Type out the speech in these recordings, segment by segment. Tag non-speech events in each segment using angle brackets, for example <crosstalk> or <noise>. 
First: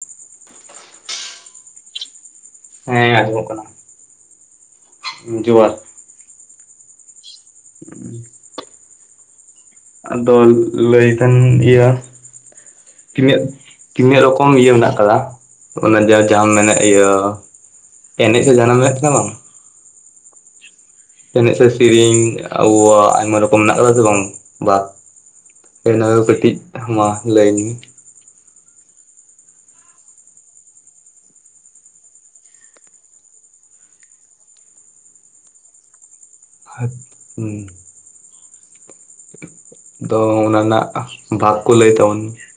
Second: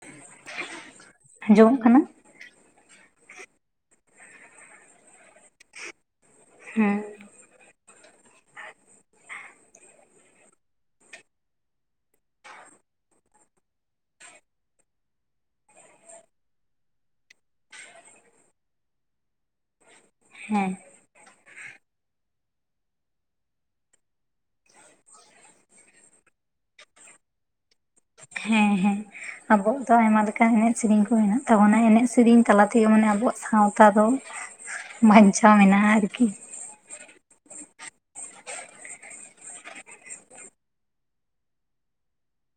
ᱴᱷᱤᱝ-ᱴᱷᱚᱝ, ᱡᱚᱢ ᱠᱷᱟᱱᱮᱢ ᱾ ᱦᱮᱸ ᱟᱸᱡᱚᱢᱚᱜ ᱠᱟᱱᱟ, ᱠᱮᱸᱡ ᱡᱚᱣᱟ ᱾ ᱦᱮᱸ ᱾ ᱦᱟᱸ-ᱲᱩᱝᱥᱤ <inaudible> ᱟᱫᱚᱱ ᱞᱟᱹᱭ ᱫᱟᱹᱧ ᱤᱭᱟ ᱾ ᱛᱤᱱᱟᱹᱜ, ᱛᱤᱱᱟᱹᱜ ᱨᱚᱠᱚᱢ ᱤᱭᱟᱹ ᱢᱮᱱᱟᱜ ᱟᱠᱟᱫᱟ? ᱚᱱᱟ ᱡᱟ‌ ᱡᱟᱦᱟᱸᱢ ᱢᱮᱱᱮᱫ ᱤᱭᱟᱹ ᱮᱱᱮᱡ ᱮ ᱡᱟᱱᱟᱢ ᱠᱮᱫ ᱛᱟᱢᱟ? ᱰᱷᱮ-ᱠᱚᱡ, ᱦᱮᱸ ᱾ ᱮᱱᱮᱡ- ᱥᱮ ᱥᱮᱹᱨᱮᱹᱧ ᱟᱵᱚᱣᱟᱜ ᱟᱭᱢᱟ ᱨᱚᱠᱚᱢ ᱢᱮᱱᱟᱜ ᱟᱠᱟᱫᱟ ᱥᱮ ᱵᱟᱝ ᱵᱟ ᱤᱱᱟᱹ ᱠᱚ ᱠᱟᱹᱴᱤᱡ ᱛᱷᱟᱢᱟ ᱞᱟᱹᱭ ᱢᱮ ᱾ ᱦᱮᱸ -ᱦᱮᱸ ᱥᱚᱸᱡ ᱾ ᱟᱵᱚᱣᱟᱜ ᱫᱚ ᱟᱭᱢᱟ ᱞᱮᱠᱟᱱ ᱮᱱᱮᱡ ᱥᱮᱹᱨᱮᱹᱧ ᱠᱚ ᱢᱮᱱᱟᱜ ᱛᱟᱵᱚᱱᱟ ᱮᱱᱮᱡ ᱥᱮ ᱨᱮᱹᱧ ᱛᱟᱞᱟ ᱛᱮᱜᱮ ᱢᱟᱱᱮ ᱟᱵᱚᱣᱟᱜ ᱥᱟᱶᱛᱟ ᱫᱚ ᱵᱟᱧᱪᱟᱸᱣ ᱢᱮᱱᱟᱜ -ᱟ ᱟᱨᱠᱤ? ᱦᱟᱵ-ᱩᱸ ᱾ ᱰᱷᱮ-ᱠᱚᱡ, ᱫᱚ ᱚᱱᱟ ᱨᱮᱱᱟᱜ ᱵᱷᱟᱨ ᱠᱚ ᱞᱟᱹᱭ ᱛᱟᱵᱚᱱ ᱢᱮ ᱾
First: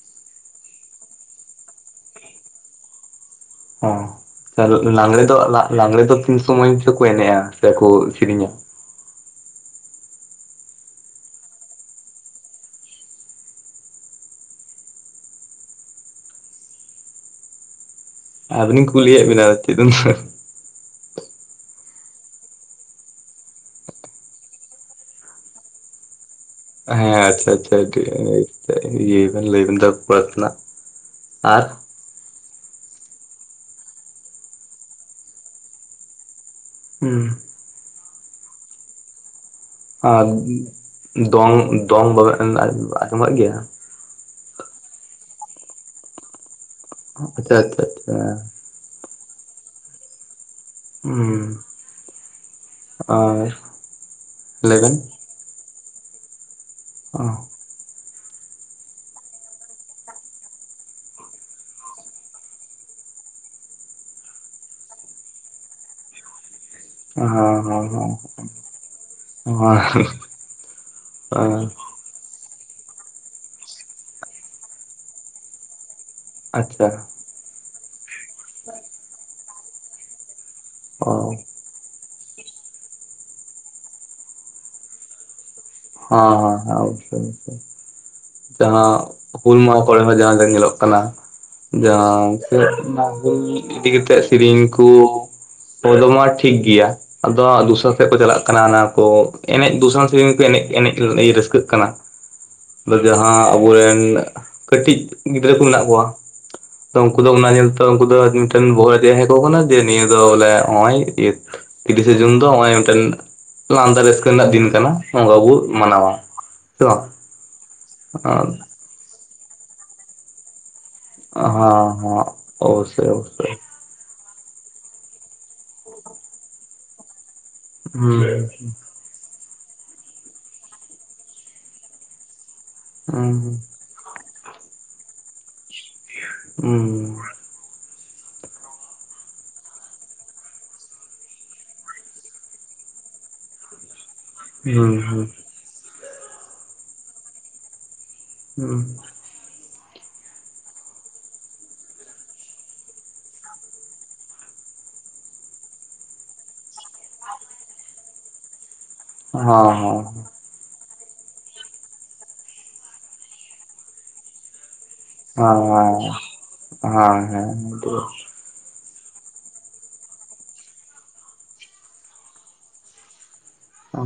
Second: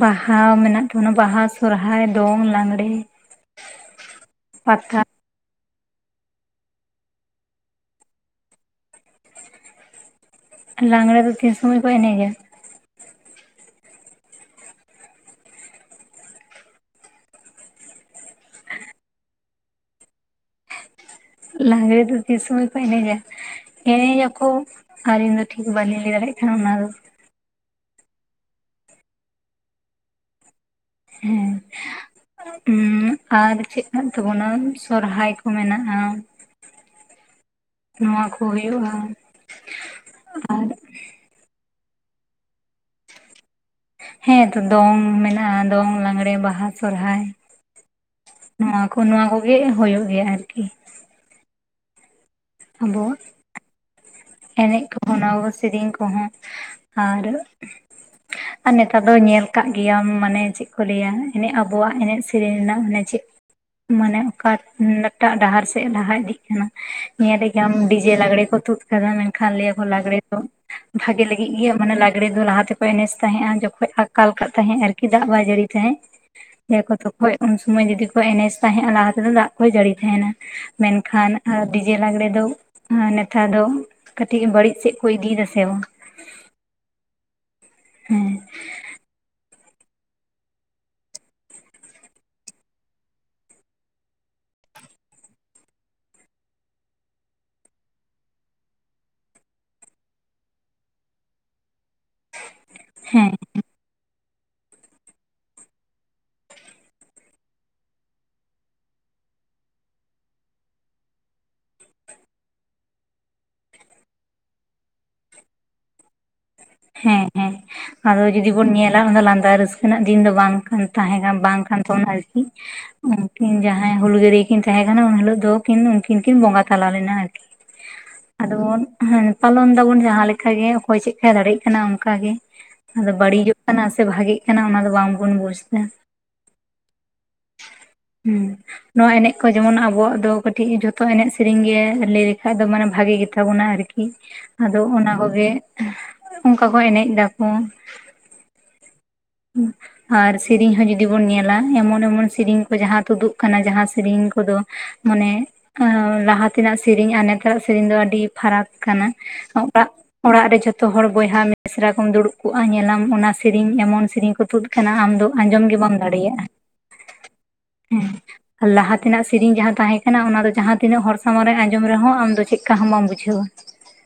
ᱵᱟᱦᱟ ᱢᱮᱱᱟᱜ ᱛᱟᱵᱚᱱᱟ, ᱵᱟᱦᱟ ᱥᱚᱨᱦᱟᱭ ᱫᱚᱝ ᱞᱟᱝᱲᱮ ᱾ ᱚ, ᱞᱟ-ᱞᱟᱜᱽᱲᱮ ᱫᱚ ᱞᱟ-ᱞᱟᱜᱽᱲᱮ ᱫᱚ ᱛᱤᱱ ᱥᱚᱢᱚᱭ ᱪᱚᱠᱚ ᱮᱱᱮᱡᱼᱟ ᱥᱮᱠᱚ ᱥᱮᱹᱨᱮᱹᱧᱟ? ᱞᱟᱝᱲᱮ ᱫᱚ ᱛᱤᱱ ᱥᱳᱢᱳᱭ ᱠᱚ ᱮᱱᱮᱡᱟ? ᱟ, ᱹᱵᱤᱱᱤᱧ ᱠᱩᱞᱤᱭᱮᱫ ᱵᱤᱱᱟᱹ ᱪᱮᱫ-ᱮᱢ-ᱦᱟᱥ, ᱾ ᱞᱟᱝᱲᱮ ᱫᱚ ᱛᱤᱱ ᱥᱚᱢᱚᱭ ᱠᱚ ᱮᱱᱮᱡᱟ? ᱮᱱᱮᱡ ᱟᱠᱚ, ᱟᱹᱞᱤᱧ ᱫᱚ ᱴᱷᱤᱠ ᱵᱟᱞᱤᱧ ᱞᱟᱹᱭ ᱫᱟᱲᱮᱭᱟᱜ ᱠᱟᱱᱟ ᱚᱱᱟ ᱫᱚ ᱾ ᱦᱮᱸ, ᱟᱪᱪᱷᱟ -ᱟᱪᱪᱷᱟ ᱴᱷᱮ ᱤᱭᱟᱹᱭ ᱵᱮᱱ ᱞᱟᱹᱭᱵᱮᱱ ᱛᱟᱨᱯᱚᱨᱮ ᱛᱮᱱᱟᱜ ᱟᱨ ᱴᱩᱸᱡ-ᱩᱸᱟᱨ ᱪᱮᱫ ᱠᱚ ᱢᱮᱱᱟᱜ ᱛᱟᱵᱚᱱᱟ ᱥᱚᱨᱦᱟᱭ ᱠᱚ ᱢᱮᱱᱟᱜᱼᱟ ᱾ ᱩᱸ ᱾ ᱱᱚᱶᱟᱠᱩ ᱦᱩᱭᱩᱜᱼᱟ ᱾ ᱟᱨ ᱫᱚᱝ, ᱫᱚᱝ ᱵᱟ-ᱵᱟᱵᱤᱱ ᱟ-ᱟᱸᱡᱚᱢ ᱠᱟᱜ ᱜᱮᱭᱟ? ᱥᱮᱜ-ᱦᱮᱸᱛᱚ ᱫᱚᱝ ᱢᱮᱱᱟᱜᱼᱟ ᱫᱚᱝ ᱞᱟᱝᱲᱮ ᱵᱟᱦᱟ ᱾ ᱰᱷᱮ-ᱠ-ᱠᱚᱸᱜ ᱟᱪᱪᱷᱟ ᱟᱪᱪᱷᱟ ᱪᱟᱟ ᱾ ᱱᱚᱣᱟ ᱠᱚ ᱱᱚᱣᱟ ᱠᱚᱜᱮ ᱦᱳᱭᱳᱜ ᱜᱮᱭᱟ ᱟᱨᱠᱤ ᱾ ᱩᱸ ᱾ ᱟᱵᱚᱣᱟᱜ, ᱞᱟᱹᱭ ᱮᱱᱮᱡ ᱵᱮᱱ ᱠᱚᱦᱚᱸ ᱚᱱᱟ ᱥᱮᱹᱨᱮᱹᱧ ᱠᱚᱦᱚᱸ ᱟᱻᱨᱜ, ᱴᱦᱩᱝ ᱾ ᱴᱷᱚᱜ ᱾ ᱟᱨ ᱱᱮᱛᱟᱨ ᱫᱚ ᱧᱮᱞ ᱠᱟᱜ ᱜᱮᱭᱟᱢ ᱢᱟᱱᱮ ᱪᱮᱫ ᱠᱚ ᱞᱟᱹᱭᱟ ᱟᱵᱚᱣᱟᱜ ᱮᱱᱮᱡ ᱥᱮᱹᱨᱮᱹᱧ ᱨᱮᱱᱟᱜ ᱚᱱᱮ ᱪᱮᱫ ᱢᱟᱱᱮ ᱚᱠᱟ ᱮᱴᱟᱜ ᱰᱟᱦᱟᱨ ᱥᱮᱫ ᱞᱟᱦᱟ ᱤᱫᱤᱜ ᱠᱟᱱᱟ ᱾ ᱧᱮᱧ ᱮᱫᱟᱢ ᱰᱤᱡᱮ ᱞᱟᱜᱽᱲᱮ ᱠᱚ ᱛᱩᱫ ᱠᱟᱫᱟ ᱢᱮᱱᱠᱷᱟᱱ ᱞᱟᱹᱭ ᱟᱵᱚ ᱞᱟᱜᱽᱲᱮ ᱠᱚ ᱾ ᱵᱷᱟᱜᱮ ᱞᱟᱹᱜᱤᱫ ᱜᱮ ᱤᱭᱟᱹ ᱢᱟᱱᱮ ᱞᱟᱜᱽᱲᱮ ᱫᱚ ᱞᱟᱦᱟᱛᱮ ᱮᱱᱮᱡ ᱛᱟᱦᱮᱜ-ᱟ᱾ ᱡᱚᱠᱷᱚᱱ ᱟᱠᱟᱞ ᱠᱟᱜ ᱛᱟᱦᱮᱜ ᱟᱨᱠᱤ ᱫᱟᱜ ᱵᱟᱭ ᱡᱟᱹᱲᱤ ᱛᱟᱦᱮᱜ ᱞᱟᱹᱭ ᱟᱠᱚᱛᱚ ᱦᱳᱭ ᱩᱱᱥᱩᱢᱚᱭ ᱡᱩᱫᱤ ᱠᱚ ᱮᱱᱮᱡ ᱛᱟᱦᱮᱜ-ᱟ᱾ ᱚᱱᱟ ᱠᱷᱟᱹᱛᱤᱨ ᱫᱟᱜ ᱠᱚ ᱡᱟᱹᱲᱤ ᱛᱟᱦᱮᱱᱟ ᱚ ᱦᱮᱸ ᱢᱮᱱᱠᱷᱟᱱ ᱦᱮᱸ ᱟᱨ ᱰᱤᱡᱮ ᱞᱟᱜᱽᱲᱮ ᱫᱚ ᱱᱮᱛᱟᱨ ᱫᱚ ᱠᱟᱹᱴᱤᱡ ᱵᱟᱹᱲᱤᱡ ᱥᱮᱫ ᱠᱚ ᱤᱫᱤᱭᱮᱫᱟ ᱥᱮ ᱵᱟᱝ ᱦᱮ ᱦᱮ ᱦᱮ ᱚᱵᱚᱥᱥᱚᱭ ᱚᱵᱚᱥᱥᱚᱭ ᱦᱮᱸ ᱡᱟᱦᱟ ᱦᱩᱞ ᱢᱟᱦᱟ ᱠᱚᱨᱮ ᱦᱚ ᱡᱟᱦᱟ ᱫᱚ ᱧᱮᱞᱚᱜ ᱠᱟᱱᱟ ᱡᱟᱦᱟ ᱤᱫᱤ ᱠᱟᱛᱮᱜ ᱥᱮᱨᱮᱧ ᱠᱚ ᱚᱫᱚ ᱢᱟ ᱴᱷᱤᱠ ᱜᱮᱭᱟ ᱟᱫᱚ ᱦᱟᱸᱜ ᱫᱚᱥᱟᱨᱟ ᱥᱮᱫ ᱠᱚ ᱪᱟᱞᱟᱜ ᱠᱟᱱᱟ ᱚᱱᱟ ᱠᱚ ᱮᱱᱮᱡ ᱫᱚᱥᱟᱨᱟ ᱥᱮᱨᱮᱧ ᱠᱚ ᱮᱱᱮᱡ ᱮᱱᱮᱡ ᱨᱟᱹᱥᱠᱟᱹᱜ ᱠᱟᱱᱟ ᱟᱫᱚ ᱦᱮᱸ ᱡᱟᱦᱟ ᱟᱵᱚᱨᱮᱱ ᱠᱟᱹᱴᱤᱡ ᱜᱤᱫᱽᱨᱟᱹ ᱠᱚ ᱢᱮᱱᱟᱜ ᱠᱚᱣᱟ ᱩᱱᱠᱩ ᱫᱚ ᱚᱱᱟ ᱧᱮᱞᱛᱮ ᱩᱱᱠᱩ ᱫᱚ ᱵᱚᱦᱚᱜ ᱨᱮ ᱦᱮᱡ ᱟᱠᱚ ᱠᱟᱱᱟ ᱡᱮ ᱱᱤᱭᱟᱹ ᱫᱚ ᱵᱚᱞᱮ ᱱᱚᱜᱭᱚᱭᱱᱤᱭᱟᱹ ᱛᱤᱨᱤᱥᱮ ᱡᱩᱱ ᱫᱚ ᱱᱚᱜ-ᱚᱭ ᱢᱤᱫᱴᱮᱱ ᱞᱟᱸᱫᱟ ᱨᱟᱹᱥᱠᱟᱹ ᱨᱮᱱᱟᱜ ᱫᱤᱱ ᱠᱟᱱᱟ ᱱᱚᱝᱠᱟ ᱵᱚ ᱢᱟᱱᱟᱣᱟ ᱥᱮ ᱵᱟᱝ ᱦᱮ ᱦᱮ ᱟᱫᱚ ᱡᱩᱫᱤ ᱵᱚᱱ ᱧᱮᱞᱟ ᱞᱟᱸᱫᱟ ᱨᱟᱹᱥᱠᱟᱹ ᱨᱮᱱᱟᱜ ᱫᱤᱱ ᱫᱚ ᱵᱟᱝ ᱠᱟᱱ ᱛᱟᱦᱮ ᱠᱟᱱ ᱦᱮᱸ ᱵᱟᱝ ᱠᱟᱱ ᱚᱱᱟ ᱛᱚ ᱦᱮᱸ ᱟᱨᱠᱤ ᱚᱵᱚᱥᱥᱳᱭ ᱚᱵᱚᱥᱥᱳᱭ ᱩᱱᱠᱤᱱ ᱡᱟᱦᱟ ᱦᱮ ᱦᱩᱞᱜᱟᱹᱨᱤᱭᱟᱹ ᱠᱤᱱ ᱛᱟᱦᱮ ᱠᱟᱱᱟ ᱩᱱ ᱦᱤᱞᱚᱜ ᱫᱚ ᱠᱤᱱ ᱩᱱᱠᱤᱱ ᱠᱤᱱ ᱵᱚᱸᱜᱟ ᱛᱟᱞᱟ ᱞᱮᱱᱟ ᱟᱨᱠᱤ ᱦᱮ ᱦᱮ ᱯᱟᱞᱚᱱ ᱫᱟᱵᱚᱱ ᱡᱟᱦᱟ ᱞᱮᱠᱟᱜᱮ ᱚᱠᱚᱭ ᱪᱮᱫᱞᱮᱠᱟ ᱫᱟᱲᱮᱭᱟᱜ ᱠᱟᱱᱟ ᱚᱱᱠᱟ ᱜᱮ ᱟᱫᱚ ᱦᱩᱸ ᱦᱩᱸ ᱵᱟᱹᱲᱤᱡᱚᱜ ᱠᱟᱱᱟ ᱥᱮ ᱵᱷᱟᱜᱮᱜ ᱠᱟᱱᱟ ᱚᱱᱟ ᱫᱚ ᱵᱟᱝᱵᱚᱱ ᱵᱩᱡ ᱮᱫᱟ ᱦᱚ ᱦᱩ ᱱᱚᱣᱟ ᱮᱱᱮᱡ ᱠᱚ ᱡᱮᱢᱚᱱ ᱟᱵᱚᱣᱟᱜ ᱫᱚ ᱠᱟᱹᱴᱤᱡ ᱡᱷᱚᱛᱚ ᱮᱱᱮᱡ ᱥᱮᱨᱮᱧ ᱜᱮ ᱞᱟᱹᱭ ᱞᱮᱠᱷᱟᱡ ᱫᱚ ᱢᱟᱱᱮ ᱵᱷᱟᱜᱤ ᱜᱮ ᱛᱟᱵᱚᱱᱟ ᱟᱨᱠᱤ ᱟᱫᱚ ᱚᱱᱟ ᱠᱚᱜᱮ ᱚᱱᱠᱟ ᱠᱚ ᱮᱱᱮᱡ ᱫᱟᱠᱚ ᱦᱩ ᱦᱩ ᱟᱨ ᱥᱮᱨᱮᱧ ᱦᱚ ᱡᱩᱫᱤ ᱵᱚᱱ ᱧᱮᱞᱟ ᱮᱢᱚᱱ ᱮᱢᱚᱱ ᱥᱮᱨᱮᱧ ᱠᱚ ᱡᱟᱦᱟ ᱛᱩᱫᱩᱜ ᱠᱟᱱᱟ ᱡᱟᱦᱟ ᱥᱮᱨᱮᱧ ᱠᱚᱫᱚ ᱢᱟᱱᱮ ᱞᱟᱦᱟ ᱛᱮᱱᱟᱜ ᱥᱮᱨᱮᱤᱧ ᱱᱮᱛᱚᱜ ᱥᱮᱨᱮᱤᱧ ᱫᱚ ᱟᱹᱰᱤ ᱯᱷᱟᱨᱟᱠ ᱠᱟᱱᱟ ᱚᱠᱟ ᱚᱲᱟᱜ ᱨᱮ ᱡᱚᱛᱚ ᱡᱚᱛᱚ ᱦᱚᱲ ᱵᱚᱭᱦᱟ ᱢᱤᱥᱨᱟ ᱠᱚᱢ ᱫᱩᱲᱩᱵ ᱠᱚᱜ-ᱟ᱾ ᱧᱮᱞᱟᱢ ᱚᱱᱟ ᱥᱤᱨᱤᱧ ᱮᱢᱚᱱ ᱥᱤᱨᱤᱧ ᱠᱚ ᱛᱩᱫ ᱠᱟᱱᱟ ᱟᱢ ᱫᱚ ᱟᱸᱡᱚᱢ ᱜᱮ ᱵᱟᱢ ᱫᱟᱲᱮᱭᱟᱜ-ᱟ᱾ ᱦᱮ ᱟᱨ ᱞᱟᱦᱟ ᱛᱮᱱᱟᱜ ᱥᱮᱨᱮᱧ ᱡᱟᱦᱟ ᱛᱟᱦᱮ ᱠᱟᱱᱟ ᱚᱱᱟ ᱫᱚ ᱡᱟᱦᱟ ᱛᱤᱱᱟᱹᱜ ᱦᱚᱲ ᱥᱟᱢᱟᱝ ᱨᱮ ᱟᱸᱡᱚᱢ ᱨᱮᱦᱚ ᱟᱢ ᱫᱚ ᱪᱮᱫ ᱞᱮᱠᱟ ᱦᱚ ᱵᱟᱢ ᱵᱩᱡᱷᱟᱹᱣ-ᱟ᱾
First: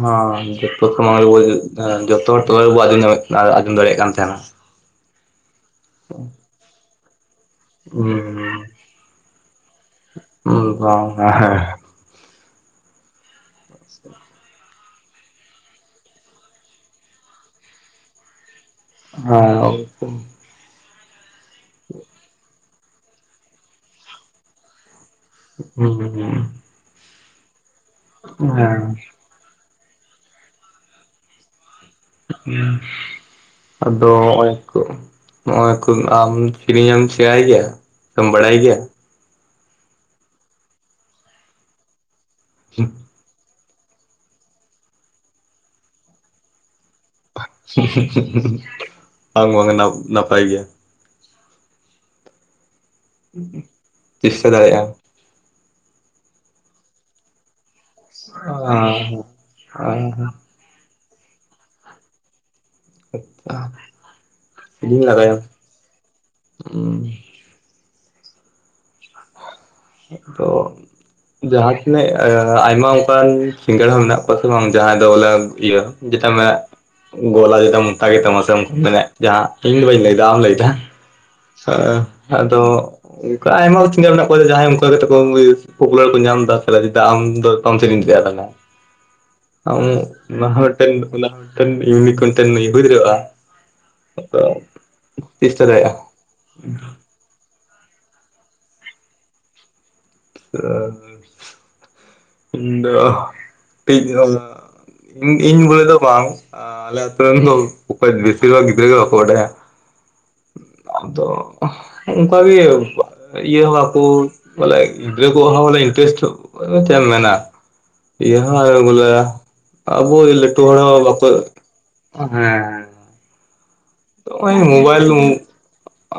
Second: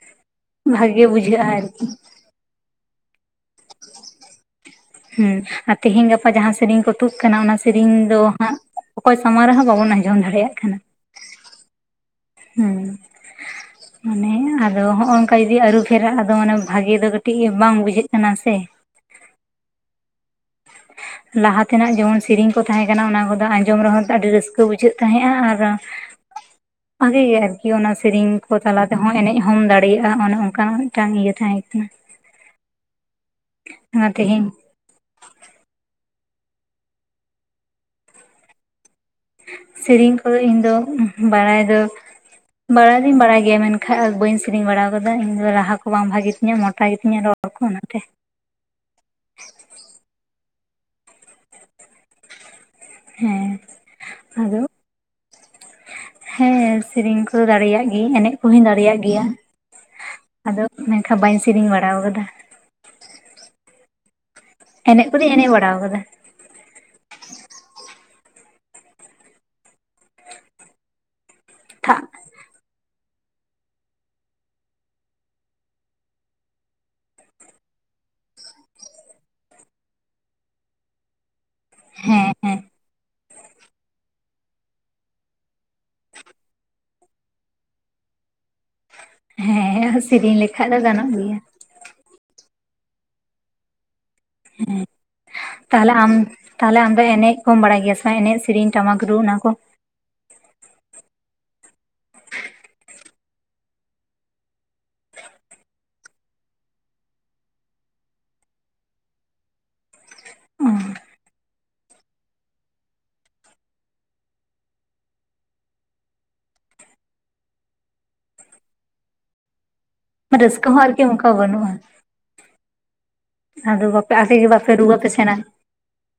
ᱦᱚ ᱡᱚᱛᱚ ᱵᱷᱟᱜᱮ ᱥᱟᱢᱟᱝ ᱨᱮᱵᱚ ᱵᱩᱡᱷᱟᱹᱜᱼᱟ ᱟᱨᱠᱤ ᱡᱚᱛᱚ ᱦᱚᱲ ᱛᱟᱞᱟ ᱨᱮᱵᱚ ᱟᱸᱡᱚᱢ ᱟᱸᱡᱚᱢ ᱫᱟᱲᱮᱭᱟᱜ ᱠᱟᱱ ᱛᱟᱦᱮᱱᱟ ᱦᱮ ᱟᱨ ᱛᱮᱦᱮᱧ ᱜᱟᱯᱟ ᱡᱟᱦᱟ ᱥᱮᱨᱮᱧ ᱠᱚ ᱛᱩᱫ ᱠᱟᱱᱟ ᱚᱱᱟ ᱥᱮᱨᱮᱤᱧ ᱫᱚ ᱦᱟᱸᱜ ᱦᱩᱸ ᱚᱠᱚᱭ ᱥᱟᱢᱟᱝ ᱨᱮᱦᱚ ᱵᱟᱵᱚᱱ ᱟᱸᱡᱚᱢ ᱫᱟᱲᱮᱭᱟᱜ <unintelligible> ᱦᱮ <unintelligible> ᱢᱟᱱᱮ ᱟᱫᱚ ᱦᱚᱜᱼᱚᱭ ᱱᱚᱝᱠᱟ ᱡᱩᱫᱤ ᱟᱹᱨᱩ ᱯᱷᱮᱨᱟᱜ-ᱟ᱾ ᱟᱫᱚ ᱢᱟᱱᱮ ᱵᱷᱟᱜᱮ ᱫᱚ ᱠᱟᱹᱴᱤᱡ ᱵᱟᱝ ᱵᱩᱡᱷᱟᱹᱜ ᱠᱟᱱᱟ ᱥᱮ ᱦᱮ ᱞᱟᱦᱟ ᱛᱮᱱᱟᱜ ᱡᱮᱢᱚᱱ ᱥᱮᱨᱮᱧ ᱠᱚ ᱛᱟᱦᱮ ᱠᱟᱱᱟ ᱚᱱᱟ ᱠᱚᱫᱚ ᱟᱸᱡᱚᱢ ᱨᱮᱦᱚ ᱟᱹᱰᱤ ᱨᱟᱹᱥᱠᱟᱹ ᱵᱩᱡᱷᱟᱹᱜ ᱛᱟᱦᱮᱜ-ᱟ ᱟᱨ ᱦᱩᱸ ᱵᱷᱟᱜᱮ ᱜᱮ ᱟᱨᱠᱤ ᱚᱱᱟ ᱥᱮᱨᱮᱧ ᱠᱚ ᱛᱟᱞᱟ ᱦᱮᱸ ᱛᱮᱦᱚ ᱮᱱᱮᱡ ᱦᱚᱸᱢ ᱫᱟᱲᱮᱭᱟᱜ-ᱟ᱾ ᱚᱱᱮ ᱚᱱᱠᱟᱱᱟᱜ ᱢᱤᱫᱴᱟᱝ ᱤᱭᱟᱹ ᱛᱟᱦᱮ ᱠᱟᱱᱟ ᱚᱱᱟ ᱟᱫᱚ ᱛᱮᱦᱮᱧ ᱚᱜ-ᱚᱭ ᱱᱚᱜ-ᱚᱭ ᱠᱚ ᱟᱢ ᱠᱤᱨᱤᱧᱟᱢ ᱥᱮᱬᱟᱭ ᱜᱮᱭᱟ ᱥᱮᱢ ᱵᱟᱲᱟᱭ ᱜᱮᱭᱟ ᱥᱮᱨᱤᱧ ᱠᱚᱫᱚ ᱤᱧ ᱫᱚ ᱵᱟᱲᱟᱭ ᱫᱚ ᱵᱟᱲᱟᱭ ᱫᱚᱧ ᱵᱟᱲᱟᱭ ᱜᱮᱭᱟ ᱢᱮᱱᱠᱷᱟᱱ ᱵᱟᱠᱷᱟᱡ ᱵᱟᱹᱧ ᱥᱮᱨᱮᱧ ᱵᱟᱲᱟ ᱟᱠᱟᱫᱟ, ᱤᱧ ᱫᱚ ᱨᱟᱦᱟ ᱠᱚ ᱵᱟᱝ ᱵᱷᱟᱜᱮ ᱛᱤᱧᱟᱹ ᱢᱚᱴᱟ ᱜᱮᱛᱤᱧᱟ ᱨᱚᱲ ᱠᱚ ᱚᱱᱟᱛᱮ <unintelligible> ᱵᱟᱝ <unintelligible> ᱱᱟᱯᱟᱭ ᱜᱮᱭᱟ᱾ ᱦᱮᱸ ᱪᱮᱥᱴᱟ ᱟᱫᱚ ᱫᱟᱲᱮᱭᱟᱜ ᱦᱮᱸ ᱥᱮᱨᱮᱧ ᱠᱚᱫᱚ ᱫᱟᱲᱮᱭᱟᱜ ᱮᱱᱮᱡ ᱠᱚᱦᱚᱧ ᱫᱟᱲᱮᱭᱟᱜ ᱜᱮᱭᱟ ᱟᱢ ᱟᱫᱚ ᱢᱮᱱᱠᱷᱟᱱ ᱵᱟᱹᱧ ᱥᱮᱨᱮᱧ ᱵᱟᱲᱟ ᱟᱠᱟᱫᱟ᱾ ᱟᱪᱷᱟ ᱥᱮᱨᱮᱧ ᱮᱱᱮᱡ ᱠᱚᱫᱚᱧ ᱞᱟᱜᱟᱭᱟ᱾ ᱮᱱᱮᱡ ᱵᱟᱲᱟ ᱟᱠᱟᱫᱟ ᱛᱚ ᱡᱟᱦᱟᱸ ᱛᱷᱟ ᱛᱤᱱᱟᱹᱜ ᱟᱭᱢᱟ ᱚᱱᱠᱟᱱ ᱥᱤᱸᱜᱟᱲ ᱦᱚᱸ ᱢᱮᱱᱟᱜ ᱠᱚᱣᱟ ᱥᱮ ᱵᱟᱝ ᱡᱟᱦᱟᱸᱭ ᱫᱚ ᱤᱭᱟᱹ ᱡᱮᱴᱟ ᱢᱮᱱᱟᱜᱼᱟ᱾ ᱜᱚᱞᱟ ᱡᱚᱛᱟᱢ ᱢᱚᱴᱟ ᱜᱮ ᱛᱟᱢᱟ ᱥᱮ ᱢᱮᱱ ᱡᱟᱦᱟᱸ ᱤᱧ ᱫᱚ ᱵᱟᱹᱧ ᱞᱟᱹᱭᱮᱫᱟ ᱟᱢ ᱞᱟᱹᱭᱮᱫᱟ᱾ ᱦᱮ ᱦᱮᱸ ᱦᱮᱸ ᱟᱫᱚ ᱚᱱᱠᱟ ᱟᱭᱢᱟ ᱦᱚᱲ ᱪᱤᱱᱦᱟ. ᱢᱮᱱᱟᱜ ᱠᱚᱣᱟ, ᱡᱟᱦᱟᱸᱭ <unintelligible> ᱯᱩᱯᱩᱞᱟᱨ ᱠᱚ ᱧᱟᱢ ᱮᱫᱟ <unintelligible> ᱟᱢ ᱫᱚᱢ <unintelligible> ᱟᱢ ᱦᱮᱸ ᱥᱮᱨᱮᱧ ᱚᱱᱟ ᱦᱚᱸ ᱞᱮᱠᱷᱟᱡ ᱫᱚ ᱢᱤᱫᱴᱟᱝ ᱜᱟᱱᱚᱜ ᱚᱱᱟ ᱜᱮᱭᱟ ᱦᱚᱸ ᱢᱤᱫᱴᱟᱝ ᱭᱩᱱᱤᱠ ᱠᱚᱱᱴᱮᱱ ᱦᱩᱭ ᱫᱟᱲᱮᱭᱟᱜᱼᱟ᱾ ᱛᱚ ᱦᱮᱸ ᱪᱮᱥᱴᱟ ᱛᱟᱦᱚᱞᱮ ᱫᱟᱲᱮᱭᱟᱜᱼᱟ ᱟᱢ ᱛᱟᱦᱚᱞᱮ ᱟᱢ ᱫᱚ ᱮᱱᱮᱡ ᱠᱚᱢ ᱵᱟᱲᱟᱭ ᱜᱮᱭᱟ ᱥᱮ ᱮᱱᱮᱡ ᱥᱮᱨᱮᱧ ᱴᱟᱢᱟᱠ ᱨᱩ ᱚᱱᱟ ᱠᱚ ᱤᱧ ᱫᱚ ᱴᱤᱡ <unintelligible> ᱤᱧ ᱵᱚᱞᱮ ᱫᱚ ᱵᱟᱝ ᱟᱞᱮ ᱟᱛᱳ ᱨᱮᱱ ᱫᱚ ᱚᱠᱚᱭ, ᱵᱮᱥᱤᱨ ᱵᱷᱟᱜ ᱜᱤᱫᱽᱨᱟ. ᱜᱮ ᱵᱟᱠᱚ ᱵᱟᱰᱟᱭᱟ᱾ ᱟᱫᱚ ᱚᱱᱠᱟᱜᱮ ᱤᱭᱟᱹ ᱠᱚ ᱵᱚᱞᱮ ᱜᱤᱫᱽᱨᱟᱹ ᱠᱚᱣᱟᱜ ᱦᱚᱸ ᱵᱚᱞ ᱤᱱᱴᱟᱨᱮᱥᱴ ᱪᱮᱫ ᱮᱢ ᱢᱮᱱᱟ ᱤᱭᱟᱹ ᱦᱚᱸ ᱵᱚᱞᱮ ᱟᱵ ᱞᱟᱹᱴᱩ ᱨᱟᱹᱥᱠᱟᱹ ᱦᱚᱲ ᱦᱚᱸ ᱟᱨᱠᱤ ᱵᱟᱠᱚ ᱚᱱᱠᱟ ᱵᱟᱹᱱᱩᱜᱼᱟ ᱦᱮᱸ ᱟᱫᱚ ᱵᱟᱯᱮ ᱟᱥᱮ ᱜᱮ ᱵᱟᱯᱮ ᱨᱩᱣᱟᱹ ᱯᱮ ᱥᱮᱬᱟ